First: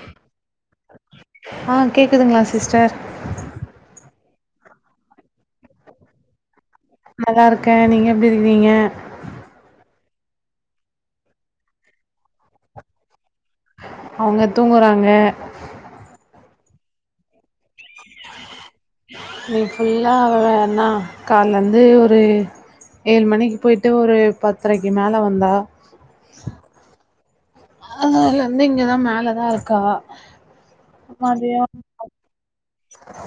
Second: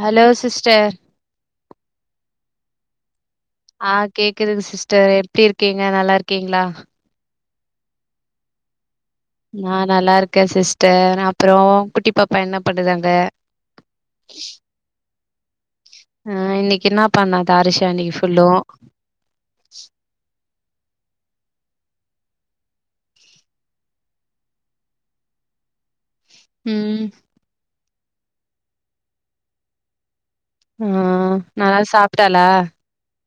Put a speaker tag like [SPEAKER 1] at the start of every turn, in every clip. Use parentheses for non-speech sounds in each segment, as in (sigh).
[SPEAKER 1] Hello sister
[SPEAKER 2] ஆ கேக்குதுங்களா sister
[SPEAKER 1] ஆஹ் கேக்குதுங்க சிஸ்டர் எப்படி இருக்கீங்க நல்லா இருக்கீங்களா
[SPEAKER 2] நல்லா இருக்கேன் நீங்க எப்படி இருக்கிறீங்க
[SPEAKER 1] நான் நல்லா இருக்கேன் சிஸ்டர் அப்புறம் குட்டி பாப்பா என்ன பண்னுறாங்க
[SPEAKER 2] அவங்க தூங்குறாங்க (inaudible)
[SPEAKER 1] ஆஹ் இன்னைக்கு என்ன பண்ணது அரசாணி ஃபுல்லும்
[SPEAKER 2] இன்னைக்கு ஃபுல்லா அண்ணா காலைலேருந்து ஒரு ஏழு மணிக்கு போயிட்டு ஒரு பத்தரைக்கு மேலே வந்தா
[SPEAKER 1] ம்
[SPEAKER 2] அதால இருந்து இங்கதான் மேலதான் இருக்கா
[SPEAKER 1] ஆஹ் நல்லா சாப்பிட்டாளா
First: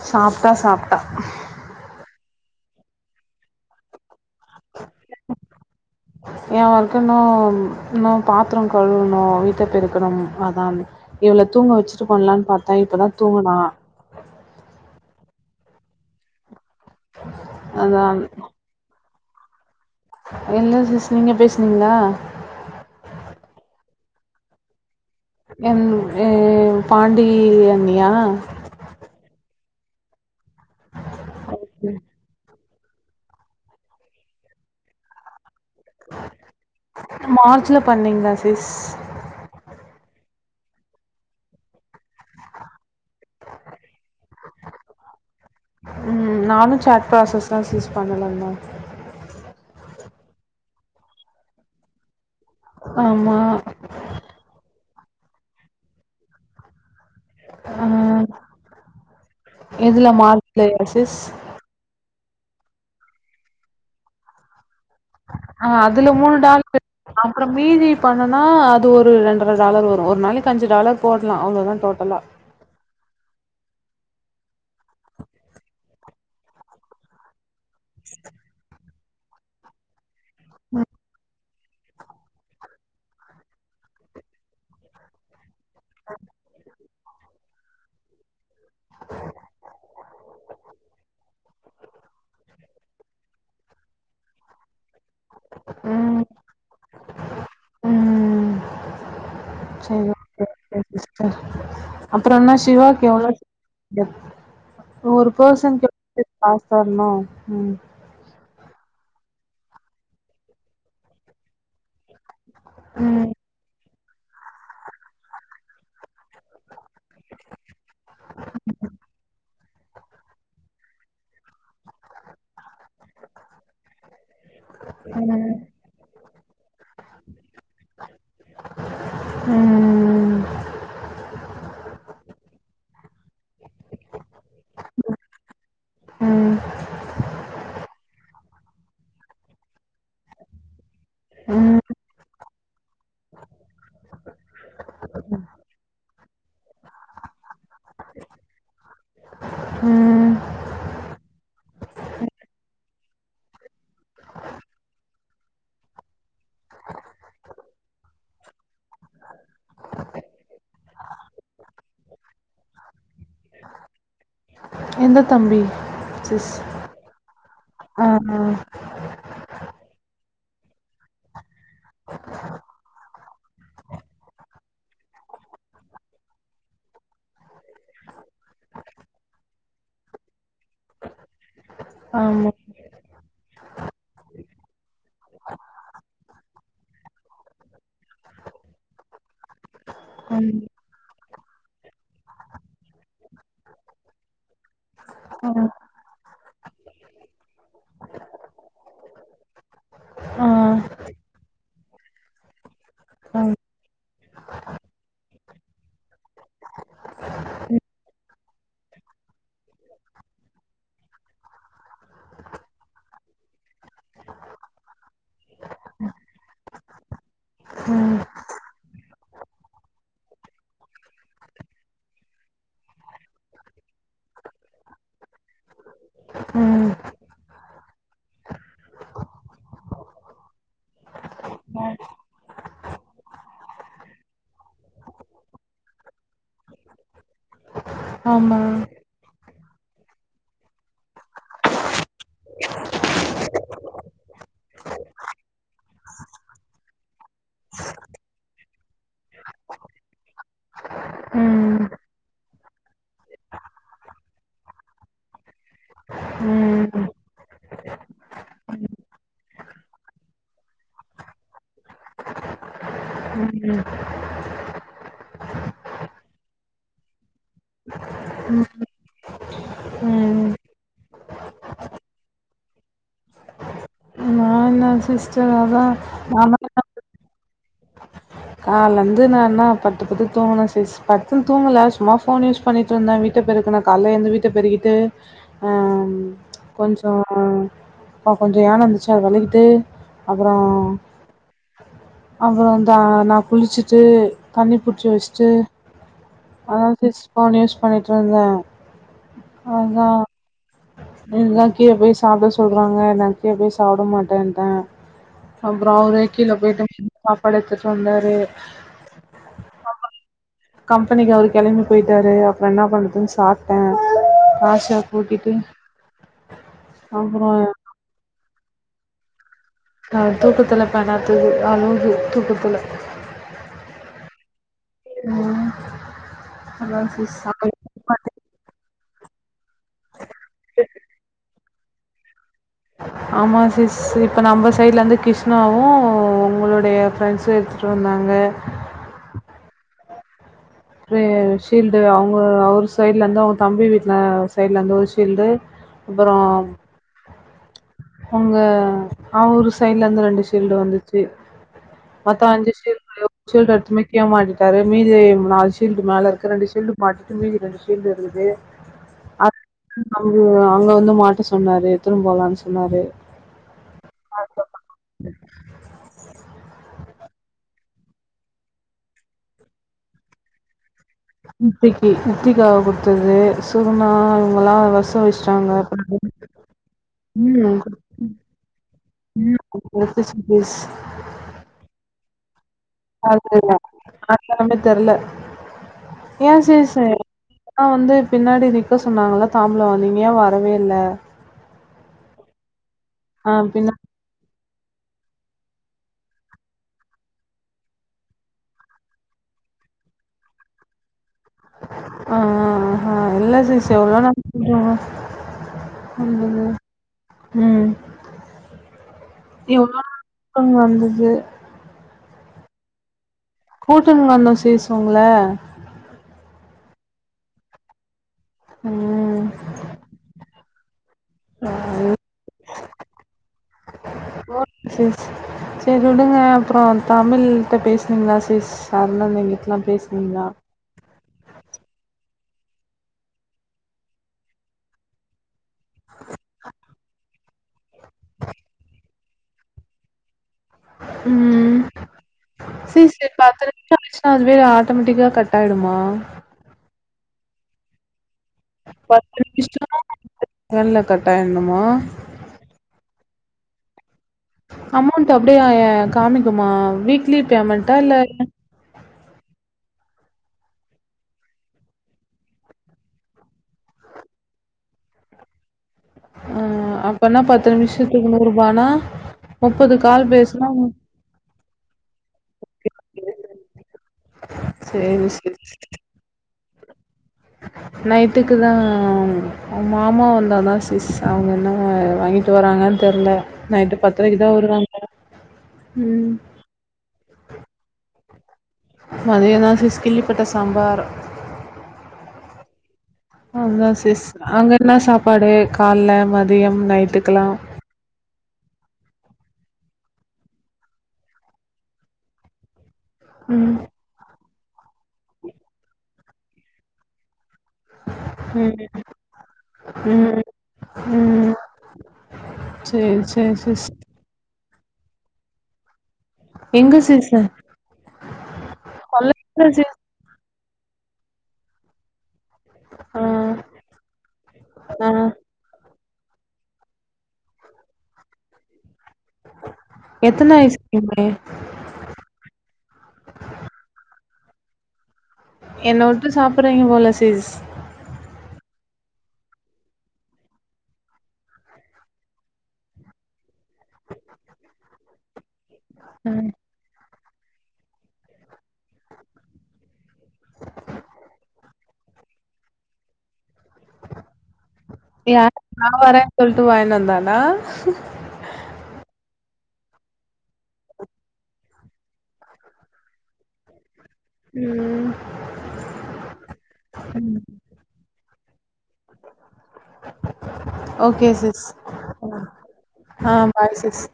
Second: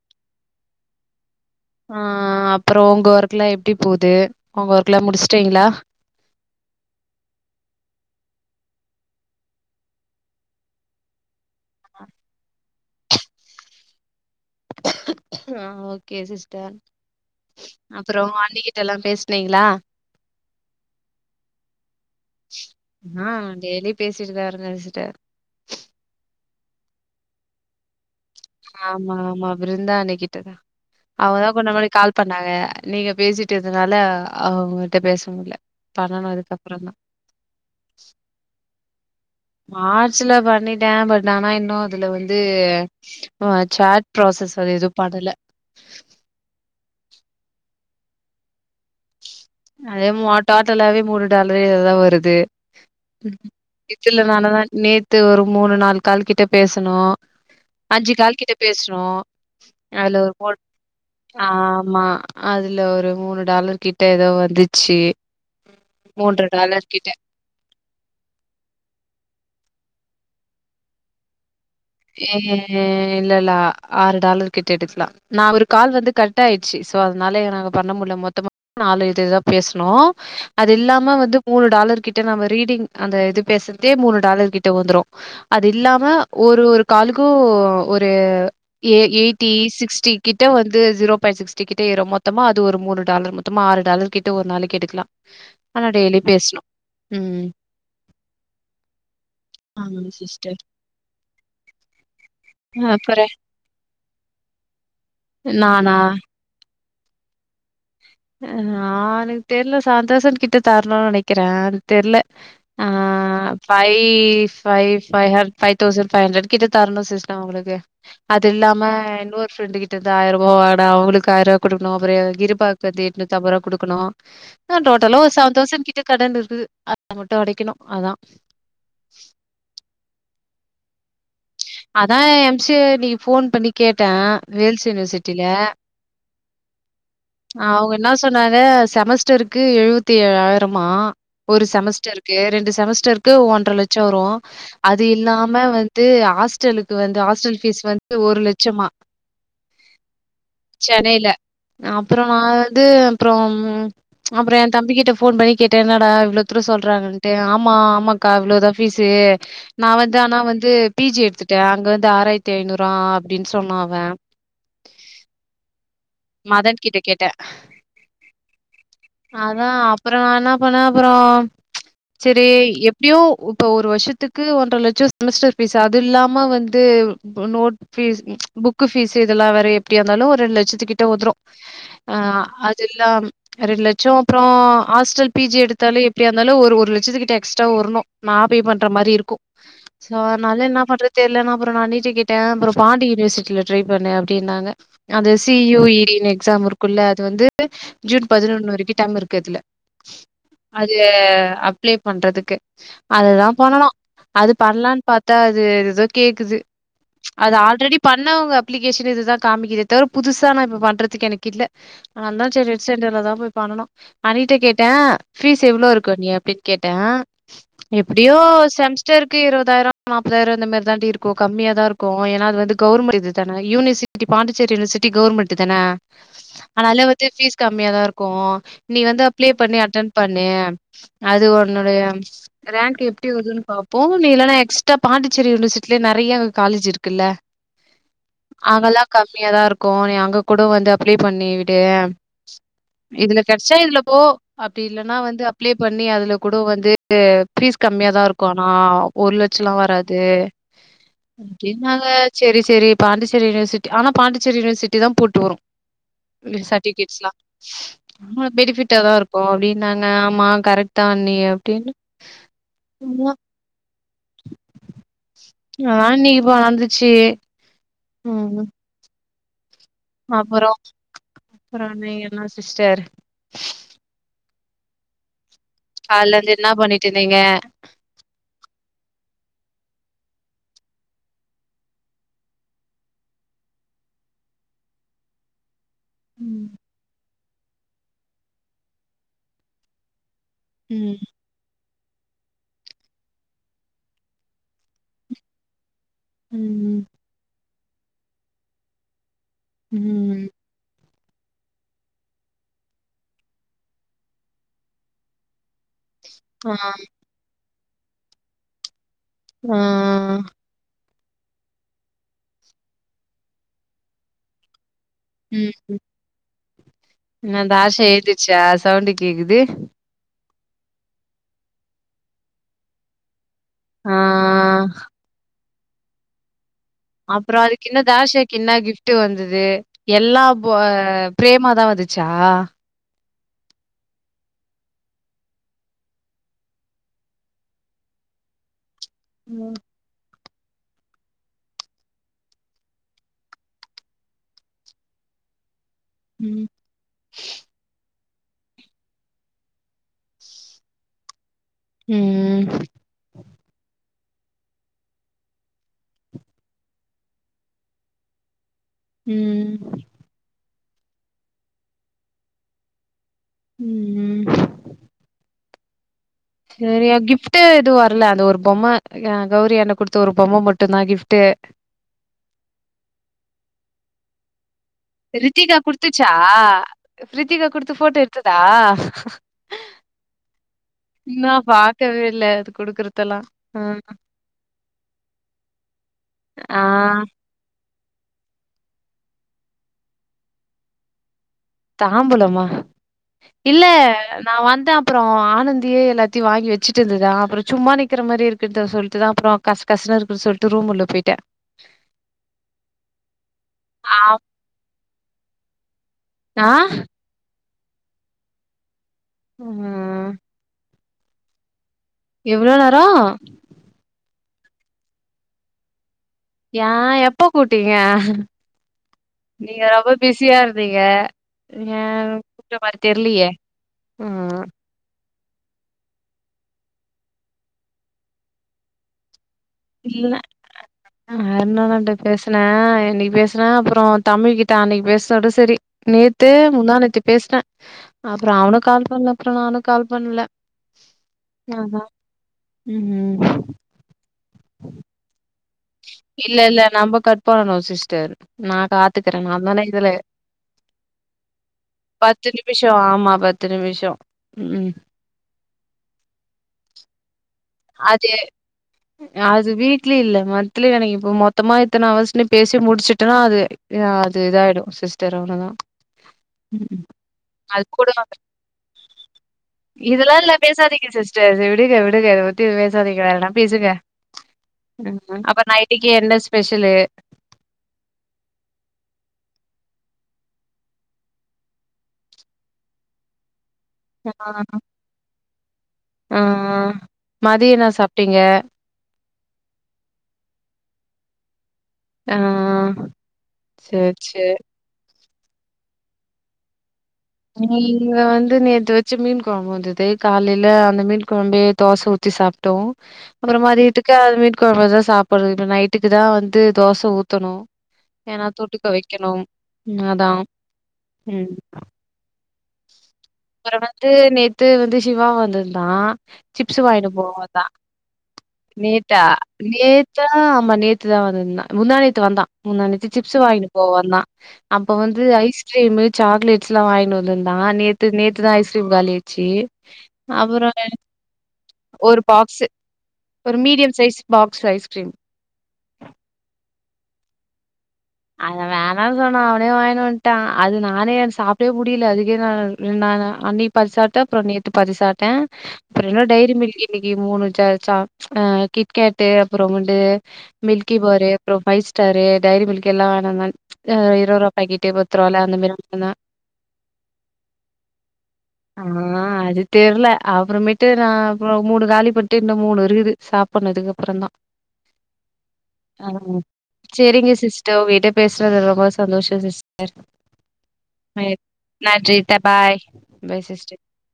[SPEAKER 2] சாப்பிட்டா சாப்பிட்டா
[SPEAKER 1] ஆஹ் அப்புறம் உங்க ஒர்க்கெல்லாம் எப்படி போகுது
[SPEAKER 2] என் ஒர்க் இன்னும் இன்னும் பாத்திரம் கழுவணும் வீட்டை பெருக்கணும் அதான் இவ்ள தூங்க வச்சுட்டு பண்ணலாம்னு பார்த்தா இப்பதான் தூங்குனா
[SPEAKER 1] ஆஹ் ஓகே சிஸ்டர்
[SPEAKER 2] அதா
[SPEAKER 1] அப்புறம் ஆண்டிகிட்டே எல்லாம் பேச நீங்களா
[SPEAKER 2] என்ன விஷேசம் நீங்க பேசனீங்கங்களா
[SPEAKER 1] ஆ டெய்லி பேசிட்டு தான் இருக்கேன் சிஸ்டர்
[SPEAKER 2] என் பாண்டி அண்ணியா
[SPEAKER 1] ஆமா ஆமா பிருந்தா அன்னைக்கி அவதான் கொஞ்ச முன்னாடி கால் பண்ணாங்க நீங்க பேசிட்டதுனால அவ அவங்ககிட்ட பேச முடியல
[SPEAKER 2] மார்ச்ல பண்ணீங்களா சிஸ்
[SPEAKER 1] மார்ச்ல பண்ணிட்டேன் பட் ஆனா இன்னும் அதுல வந்து ஆஹ சாட் ப்ராசஸ் அது எதுவும் பண்ணுல
[SPEAKER 2] தஸ்யூஸ் பண்ணலனா
[SPEAKER 1] அதே மொ டோட்டலாவே மூணு டாலர் ஏதா வருது
[SPEAKER 2] ஆமா
[SPEAKER 1] கிச்சல்ல நானா தா நேத்து ஒரு மூணு நாள் கால் கிட்ட பேசனோ
[SPEAKER 2] ஆ
[SPEAKER 1] அஞ்சு கால்கிட்ட பேசுனோ
[SPEAKER 2] எதுல
[SPEAKER 1] அதுல ஒ ம்
[SPEAKER 2] மார்ச்லயா சிஸ்
[SPEAKER 1] ஆமா அதுல ஒரு மூணு டாலர் கிட்ட ஏதோ வந்துச்சு.
[SPEAKER 2] ஆ அதுல மூணு டால்
[SPEAKER 1] கிட்ட
[SPEAKER 2] அப்புற மீதி பண்ணுனா அது ஒரு ரென்ற டாலர் வரு ஒரு நாளைக்கு அஞ்சு டாலர் போடலா அவ்ளோதா டோட்டலா
[SPEAKER 1] எ இல்லல்ல ஆறு டாலர் கிட்ட எடுக்கலா நா ஒரு கால் வந்து கட் ஆயிடுச்சு சோ அதனால என பண்ணமுடில மொத்தமா நாலு இதுதா பேசனோ அது இல்லாம வந்து மூணு டாலர் கிட்ட நம்ம ரீடிங் அந்த இது பேசறதே மூணு டாலர் கிட்ட வந்துரு அது இல்லாம ஒரு ஒரு காலுக்கு ஒரு எ எயிட்டி சிக்ஸ்ட்டி கிட்ட வந்து ஜீரோ பாயிண்ட் சிக்ஸ்ட்டிகிட்ட ஏறு மொத்தமா அது ஒரு மூணு டாலர் மொத்தமா ஆறு டாலர் கிட்ட ஒரு நாளைக்கு எடுக்கலா ஆனா டெய்லி
[SPEAKER 2] ம்
[SPEAKER 1] பேசனும் உம்
[SPEAKER 2] ம்
[SPEAKER 1] ஆ சிஸ்டர்
[SPEAKER 2] அப்பரோ என்ன சிவாக்கு
[SPEAKER 1] அப்புறம்
[SPEAKER 2] எவ்ளவு ஒரு பர்சன் கு
[SPEAKER 1] நானா?
[SPEAKER 2] (inaudible) சொன்னோ உம்
[SPEAKER 1] அ எனக்கு தெர்ல செவன் தோஸண்ட் கிட்ட தரணுனு நினக்கிறே அது தெர்ல
[SPEAKER 2] ம்
[SPEAKER 1] இ ஃபை ஃபை ஹர் ஃபை தோஸண்ட் ஃபை ஹுன்ட்ரேட் கிட்ட தரணும் சிஸ்ட அவங்களுக்கு அது இல்லாம இன்னொரு பிரின்ட் கிட்ட ஆயரூபா வாங்குன அவங்களுக்கு ஆயருபா குடுக்கணு அப்ரோ இருப் ப்பத்தி எட்நூத்தம்ப ரூபா குடுக்கணு ஆ டோட்டலா ஒரு
[SPEAKER 2] ம்
[SPEAKER 1] சவன் தௌசண்ட் கிட்ட கடன் இருக்குது அத மட்டு அடைக்கணு அதா
[SPEAKER 2] ம்
[SPEAKER 1] அதா எம் சி நீ போன் பண்ணி கேட்ட வேல்ஸ் யூனிவர்சிட்டில
[SPEAKER 2] ம்
[SPEAKER 1] அவுங்க என்ன சொன்னாங்க செமஸ்டருக்கு எழுபத்தி ஏழாயிரமா ஒரு
[SPEAKER 2] ம்
[SPEAKER 1] செமஸ்டருக்கு ரெண்டு செமஸ்டரு கு ஒன்ற லட்ச சம் வரு அது இல்லாம வந் டு ஆஸ் ஸ்டல் வந்து ஹாஸ்டல் பீஸ் வந்து ஒரு லட்சமா
[SPEAKER 2] ம்
[SPEAKER 1] சென்னைல அப்பறோ நா வந்து அப்பறோ அப்பறோ எ தம்பி கிட்ட போன் பண்ணி கேட்ட என்னடா இவ்ளோ தூரோ சொல்றாங்கன்ட்டு ஆமா ஆமாக்கா இவ்ளோதா ஃபீஸு நா வந்து ஆனா வந்து பிஜி எடுத்து அங்க வந்து ஆறாயிரத்தி ஐநூற அப்டின்னு சொன்ன அவ
[SPEAKER 2] எந்த தம்பி சிஸ்
[SPEAKER 1] மதன் கிட்ட கேட்டேன்.
[SPEAKER 2] ஆஹ்
[SPEAKER 1] அதா அப்புறம் நா என்ன பண்ணேன் அப்புறம் சரி எப்படியும் இப்ப ஒரு வருஷத்துக்கு ஒன்றர லட்சம் செமஸ்டர் பீஸ் அது இல்லாம வந்து நோட் பீஸ் புக் பீஸ் இதெல்லாம் வேற எப்படிய இருந்தாலும் ரெண்டு லட்சத்து கிட்ட வந்துரும்
[SPEAKER 2] ஆ ஆமா
[SPEAKER 1] அது இல்லாம ரண்டு லட்சம் அப்புறம் ஹாஸ்டல் பி ஜி எடுத்தாலே எப்படியா இருந்தாலும் ஒரு லட்சத்துகிட்ட எக்ஸ்ட வரணும் ந பே பண்ற மாரி இருக்கும் சோ அதனால
[SPEAKER 2] ம்
[SPEAKER 1] என்ன பண்றது தெரில அப்புறம் நா அண்ணிட கேட்ட அப்புறம் பாண்டி யூனிவர்சிட்டியில ட்ரை பண்ணே அப்படின்னாங்க அந்த
[SPEAKER 2] ஆ
[SPEAKER 1] சி யூ இ எக்ஸாம் இருக்குலா அது வந்து ஜூன் பதினொன் வரைக்கும் டைம் இருக்கு அதுல
[SPEAKER 2] ஆ
[SPEAKER 1] அது அப்ளை பண்றதுக்கு
[SPEAKER 2] ஆ
[SPEAKER 1] அதுதா
[SPEAKER 2] ம்
[SPEAKER 1] பண்ணும் அது பண்ணலாம்னு ப்த்தா அது ஏதோ கேக்குது அது ஆல்ரெடி பண்ணவங்க அப்பிளிக்கேஷன் தான் கம்மிகுது தா தவிர புதுசா நா இப்ப பண்றதுக்கு எனக்கு இல்ல அதா சரி நெட் சென்டர்ல தா போய் பண்ணும் அண்ணிட கேட்ட பீஸ் எவ்ளோ இருக்கும் அண்ணி அப்படி கேட்டன் எப்படியோ செமஸ்டருக்கு இருதாயிரம் நாப்பதாயிரம் இந்த மாி தா டி இருக்கு கம்மிய தா இருக்கு யேனா
[SPEAKER 2] ம்
[SPEAKER 1] இலே நிறைய காலேஜ் இருக்குல்ல
[SPEAKER 2] ஆமா
[SPEAKER 1] கம்மியாதா இருக்கு நீ அங்க கூட வந்து அப்ளை பண்ணி விடு இதுல கடைச்சா இதுல போ அப்படி இல்லைன்னா வந்து அப்ளை பண்ணி அதுல கூட வந்து பபீஸ் கம்மியாாதா இருக்கும் ஆனா ஒரு லட்ச லா வராது
[SPEAKER 2] ம்
[SPEAKER 1] அப்படனாங்க சரி சரி பாண்டிச்சேரி யூனவர்சிட்டி ஆனா பாண்டிச்சேரி யூனிவர்சிட்டி தா போட்டு
[SPEAKER 2] ம்
[SPEAKER 1] வரும்ரிபிகேட்ஸ் எாம்னிபிட்ட தா இருக்கு அப்படின்னாங்க ஆமா கரெக்ட் தான்ண்ணி அப்படின்னு
[SPEAKER 2] உம்
[SPEAKER 1] ஆஹா இன்னைக்குப்ப நடந்துச்சு உஹம்
[SPEAKER 2] ம்
[SPEAKER 1] அப்ரோ அப்ரோ நீ என்ல்ல சிஸ்டர்
[SPEAKER 2] ந சிஸ ஆஹ் ஹ் நா மட்டும்தா
[SPEAKER 1] டிடிங்க
[SPEAKER 2] கால வந்து நான் என்ன பத்து பத்து தூங்கினேன் சஸ் பத்துன்னு தூங்கல சும்மா போபோன் யூஸ் பண்ணிட்டு இருந்தேன் வீட்டை பெருக்கே கால எ இருந்து வீட்ட பெருக்கிட்டு அஹ் ம் கொஞ்சோ ஆஹ அ கொஞ்சோ யானம் இருந்துச்சு விளகிட்டு அப்ரோ
[SPEAKER 1] ம்
[SPEAKER 2] அப்ரோ தா நான் குளிச்சுட்டு தண்ணி புடிச்ச வச்சுட்டு அதா
[SPEAKER 1] ம்
[SPEAKER 2] சிஸ் ஃபோன் யூஸ் பண்ணிட்டுருந்த அதா
[SPEAKER 1] ம்
[SPEAKER 2] என்ல்லா கீழே போய் சாப்பிட சொல்றாங்க எ கீழே போய் சாப்பிட மாட்டேன்ட்ட அப்ரோ அவரே
[SPEAKER 1] ஆ
[SPEAKER 2] (unintelligible) சொந்தரு
[SPEAKER 1] ஆ
[SPEAKER 2] கம்பெனிக்கு அவர் கிளம்பி போயிட்டாரு அப்புறம் என்ன பண்ணுறதுன்னு சாப்பிட்ட ஆஷாக
[SPEAKER 1] உம்
[SPEAKER 2] அப்புறம்
[SPEAKER 1] என்னந்த ஆசை எழுதிச்சா தவண்டி கேக்குது
[SPEAKER 2] ஆஹ தூக்கத்துல பனாத்துது அலோகு தூக்கத்துல
[SPEAKER 1] ஆஹ்
[SPEAKER 2] ம் அதான்
[SPEAKER 1] அப்ரோ அதுக்கு என்ன
[SPEAKER 2] சிஸ்
[SPEAKER 1] தாஷக்கு என்ன கிஃப்ட் விட்டு வந்தது எல்லா போ பிரே மா தா வந்துச்சா
[SPEAKER 2] ஆமா சிஸ் இப்ப நம்ம சைடுல இருந்து கிருஷ்ணாவு உங்களுடைய ஃப்ரெண்ட்ஸு எடுத்துட்டு வந்தாங்க
[SPEAKER 1] ம்
[SPEAKER 2] ரே ஷீல்டு அவுங்க அவர் சைடுலருந்து அவங்க கம்பி வீட்டுல சைடுல இருந்து ஒரு ஷீல்டு அப்பறோ
[SPEAKER 1] ம்
[SPEAKER 2] உங்க அவரு சைடுல இருந்து ரெண்டு ஷல்டு வந்துச்சு மொத்தோ அஞ்சு
[SPEAKER 1] ம்
[SPEAKER 2] ஷீல்குளியோ ஷீல்டு அடுத்துமி கியே மாட்டிடாரு மீதி நாலு ஷீல்டு மேல இருக்கு ரெண்டு ஷீல்டு மாட்டிட்டு மீதி ரெண்டு ஷீல்டு இருக்குது அத்
[SPEAKER 1] ம்
[SPEAKER 2] அம்மியா அவுங்க வந்து மாட்ட சொன்னாரு எடுத்துனு போலானு சொ ன்னாறு
[SPEAKER 1] உம் சேரிய கிஃப்ட் எதுவு வரல அந்த ஒரு பொம்ம அ கௌரியாண்டா குடுத்து ஒரு பொம்ம மட்
[SPEAKER 2] ம் அத்தகி ரித்திகா குடுத்தது சுகுனாவு இவங்கல்லா வந்
[SPEAKER 1] ரித்திகா குடுத்துச்சா ரித்திகா
[SPEAKER 2] ம்
[SPEAKER 1] குடுத்து போட்டோ எடுத்துதா
[SPEAKER 2] எல் கே ஜி ஃபீஸ்
[SPEAKER 1] நா பாக்கவே இல்ல குடுக்குறதெல்லாம்.
[SPEAKER 2] அதுலா
[SPEAKER 1] ம்
[SPEAKER 2] அப்பறமே தெர்ல ஏன்
[SPEAKER 1] ஆ
[SPEAKER 2] சிஸ் சே க்கா வந்து பின்னாடி நிக்க சொன்னாங்கல்ல தாம்பூலோ வங்க நீங்க ஏ வரவே இல்ல
[SPEAKER 1] தாம்பூலம்மா
[SPEAKER 2] ஆ
[SPEAKER 1] இல்ல
[SPEAKER 2] பின்ன
[SPEAKER 1] நா வந்தே அப்பறோ ஆனந்தியே எல்லாத்தியு வாங்கி வெச்சுட்டு இருந்துதா அப்றோ சும்மா நிக்கிற மாரி இருக்குது சொல்லிட்டுதா அப்றோ கஸ் கஸினு இருக்குனு சொல்லிட்டு ரூம் உள்ள போய்டே
[SPEAKER 2] ஆ ஆ ஆஹா இல்ல சிஸ் எவ்ளோ நா (unintelligible)
[SPEAKER 1] ஆஹ்
[SPEAKER 2] உம் எவ்ளோ
[SPEAKER 1] ம்
[SPEAKER 2] (inaudible) ஆ வந்தது இது
[SPEAKER 1] எவ்ளோ நேரோ
[SPEAKER 2] கூட்டினு வந்தோ சிஸ் உங்கள
[SPEAKER 1] ஏயா எப்ப கூட்டீங்க
[SPEAKER 2] ம்
[SPEAKER 1] நீங்க ரொம்ப பிஸியா இருந் தீங்க ஏயா கூப்ட மாறித்தெர்லியே உம்
[SPEAKER 2] செரி உடுங்க அப்பறோ தமிழ்ட்ட பேசுனீங்களா சிஸ் அருணண்ண கிட்ட
[SPEAKER 1] இல்ல அருண் அண்ணா கிட்ட பேசுனே இன்னைக்கு பேசுனே அப்பறோ தமிழ் கிட்ட அன்னைக்கு பேசனதோட செரி நேத்து முந்தானேத்து பேசுன அப்பறோ அவனு கால் பண்ணல அப்றோ நானு கால் பண்ணல
[SPEAKER 2] ம்
[SPEAKER 1] அதான்
[SPEAKER 2] செரி சேரி
[SPEAKER 1] ம்
[SPEAKER 2] பாத்து (unintelligible) ஆட்டமட்டிக்கா கட் ஆயிடுமா
[SPEAKER 1] இல்ல இல்ல நம்ப கட் பண்ணனும் சிஸ்டர் நா
[SPEAKER 2] பத்து
[SPEAKER 1] காத்துக்கறே நா தான
[SPEAKER 2] நிமிஷம்
[SPEAKER 1] இதுல
[SPEAKER 2] செகண்ட்ல கட் ஆயிடணுமா
[SPEAKER 1] பத்து நிமிஷோ ஆமா பத் பத்து நிமிஷோ
[SPEAKER 2] அமௌண்ட் அப்டியா காமிக்குமா வீக்லி பேமெண்ட்
[SPEAKER 1] அது அது வீ லி இல்ல மன்த்லி எனக்கு இப்ப மொத்தமா இத்தனை அவர்ஸ்னு பேசி முடிச்சுட்டனா அது அது இதாயிடும் சிஸ்டர் அவ்ளோதான்
[SPEAKER 2] ஆ
[SPEAKER 1] ம்
[SPEAKER 2] அப்பனா பத்து
[SPEAKER 1] அது கூடல்லாம்
[SPEAKER 2] நிமிஷத்துக்கு
[SPEAKER 1] இல்ல
[SPEAKER 2] நூறுபானா முப்பது கால்
[SPEAKER 1] இதுலா இது
[SPEAKER 2] பேசுனா
[SPEAKER 1] பேசாதீங்க சிஸ்டர் விடுக விடுக இதபத் பேசாதிங்க வேறயதனா பேசுங்க
[SPEAKER 2] சேரி
[SPEAKER 1] ம்
[SPEAKER 2] சேரி
[SPEAKER 1] அப்ப நைட்டிக்கு என்ன செய் ஸ்பெஷலு
[SPEAKER 2] நைட்டுக்கு தா மாமா வந்தாதா சிஸ் அவுங்க என்ன வாங்கிட்டு வராங்கன்னு தெர்ல நைட்டு
[SPEAKER 1] ஆ
[SPEAKER 2] பத்தரைக்குதா வருவாங்க போல ம்
[SPEAKER 1] ஆ மதிய என்ன சாப்பிட்டீங்க
[SPEAKER 2] மதியதான் சிஸ் கில்லிப்பட்ட சாம்பார்
[SPEAKER 1] ஆஹ்
[SPEAKER 2] அதான் சிஸ் அங்க என்ன சாப் படை கால்ல மதியம் நைட்டு
[SPEAKER 1] இவ இவ வந்து ந்து நேத்து வச்ச மீன் குழம்பு வந்தது காலையில அந்த மீன் குழம்பையே தோசை ஊத்தி சாப்ட்டோ அப்பரோ
[SPEAKER 2] ம்
[SPEAKER 1] மாரி விட்டுச்சா அது விட் குழம்பதான் சாப்பிடுறது நைட்டுக்கு தான் வந்து தோசை ஊத்தணும் ஏன்னா தொட்டி
[SPEAKER 2] ம்
[SPEAKER 1] தொவைக்கணும் ம் அதான் ம்
[SPEAKER 2] சேர் சேர் சே சே
[SPEAKER 1] த்து வந்து சிவா வந்திருந்தான் சிப்ஸ்
[SPEAKER 2] எங்க
[SPEAKER 1] வாங்கிட்டு
[SPEAKER 2] சிஸ்
[SPEAKER 1] போக வந்தா நேத்தா
[SPEAKER 2] கொல்லைல சிஸ்
[SPEAKER 1] நேத்தா அமா நேத்து தான் வந்தா முந்தா நேத்து வந்தான் முந்தா நேத்து
[SPEAKER 2] ஆ
[SPEAKER 1] சிப்ஸ் வாங்கிட்டு போவ வந்தான் அப்ப
[SPEAKER 2] ஆ
[SPEAKER 1] வந்து ஐஸ்கிரீம்மு சாக்லேட்ஸ்ல்லாம் வாங்கிட்டு வந்து இருந்தா நேத் நேத்து தான் ஐஸ்க்கிரீம் காலி சேர்
[SPEAKER 2] எத்தன
[SPEAKER 1] அப்புறம் வேல
[SPEAKER 2] ஐஸ்கிரீமு
[SPEAKER 1] ஒரு பாக்ஸு ஒரு மீடியம் சைஸ் பாக்ஸ் ஐஸ்கிரீம்
[SPEAKER 2] என்ன உட்டு சாப்பிறீங்க போல சிஸ்
[SPEAKER 1] அத வேணான்னு சொன்னா அவனே வாங்கினு வன்ட்டா அது நானே சாப்ட்டவே புடியல அதுக்கே நான் ந அன்னிப் பாதி சாப்ட்டே அப்புறோ நேத்து பதி சாப்ட்டே அப்புறோ இன்னேரு
[SPEAKER 2] ம்
[SPEAKER 1] டைரி மில்க் கி மூணு ச-சாக் ஹா கிட்கேட்டு அப்புறோ (unintelligible) மில்கி பாரு அப்புறோ ஃபைவ் ஸ்டாரு டைரி மில்க் எல்லா வங்கிட்வந்தாங் ஆஹ் இருபதுரூபா பக்கேட்டு பத்து ரூபால அந்த
[SPEAKER 2] யார்
[SPEAKER 1] மேரி
[SPEAKER 2] நா
[SPEAKER 1] மட்டுந்தா
[SPEAKER 2] வரேன் சொல்ட்டு வாங்கினு வந்தானா
[SPEAKER 1] ஆ அது தெரல அப்புறமேட்டு நா மூணு காலி பண்ணிட்டு இன்னு மூணு இருக்குது சாப்புட்றதுக்கு அப்புறோ தா
[SPEAKER 2] ம்
[SPEAKER 1] (unintelligible) சேரிங்க சிஸ் உங்கக்கிட்ட பேசறது ரொம்ப சந்தோஷம் சிஸ்டர்
[SPEAKER 2] ஓகே சிஸ் ஆ
[SPEAKER 1] பாய் சிஸ்டர்
[SPEAKER 2] பாய் சிஸ்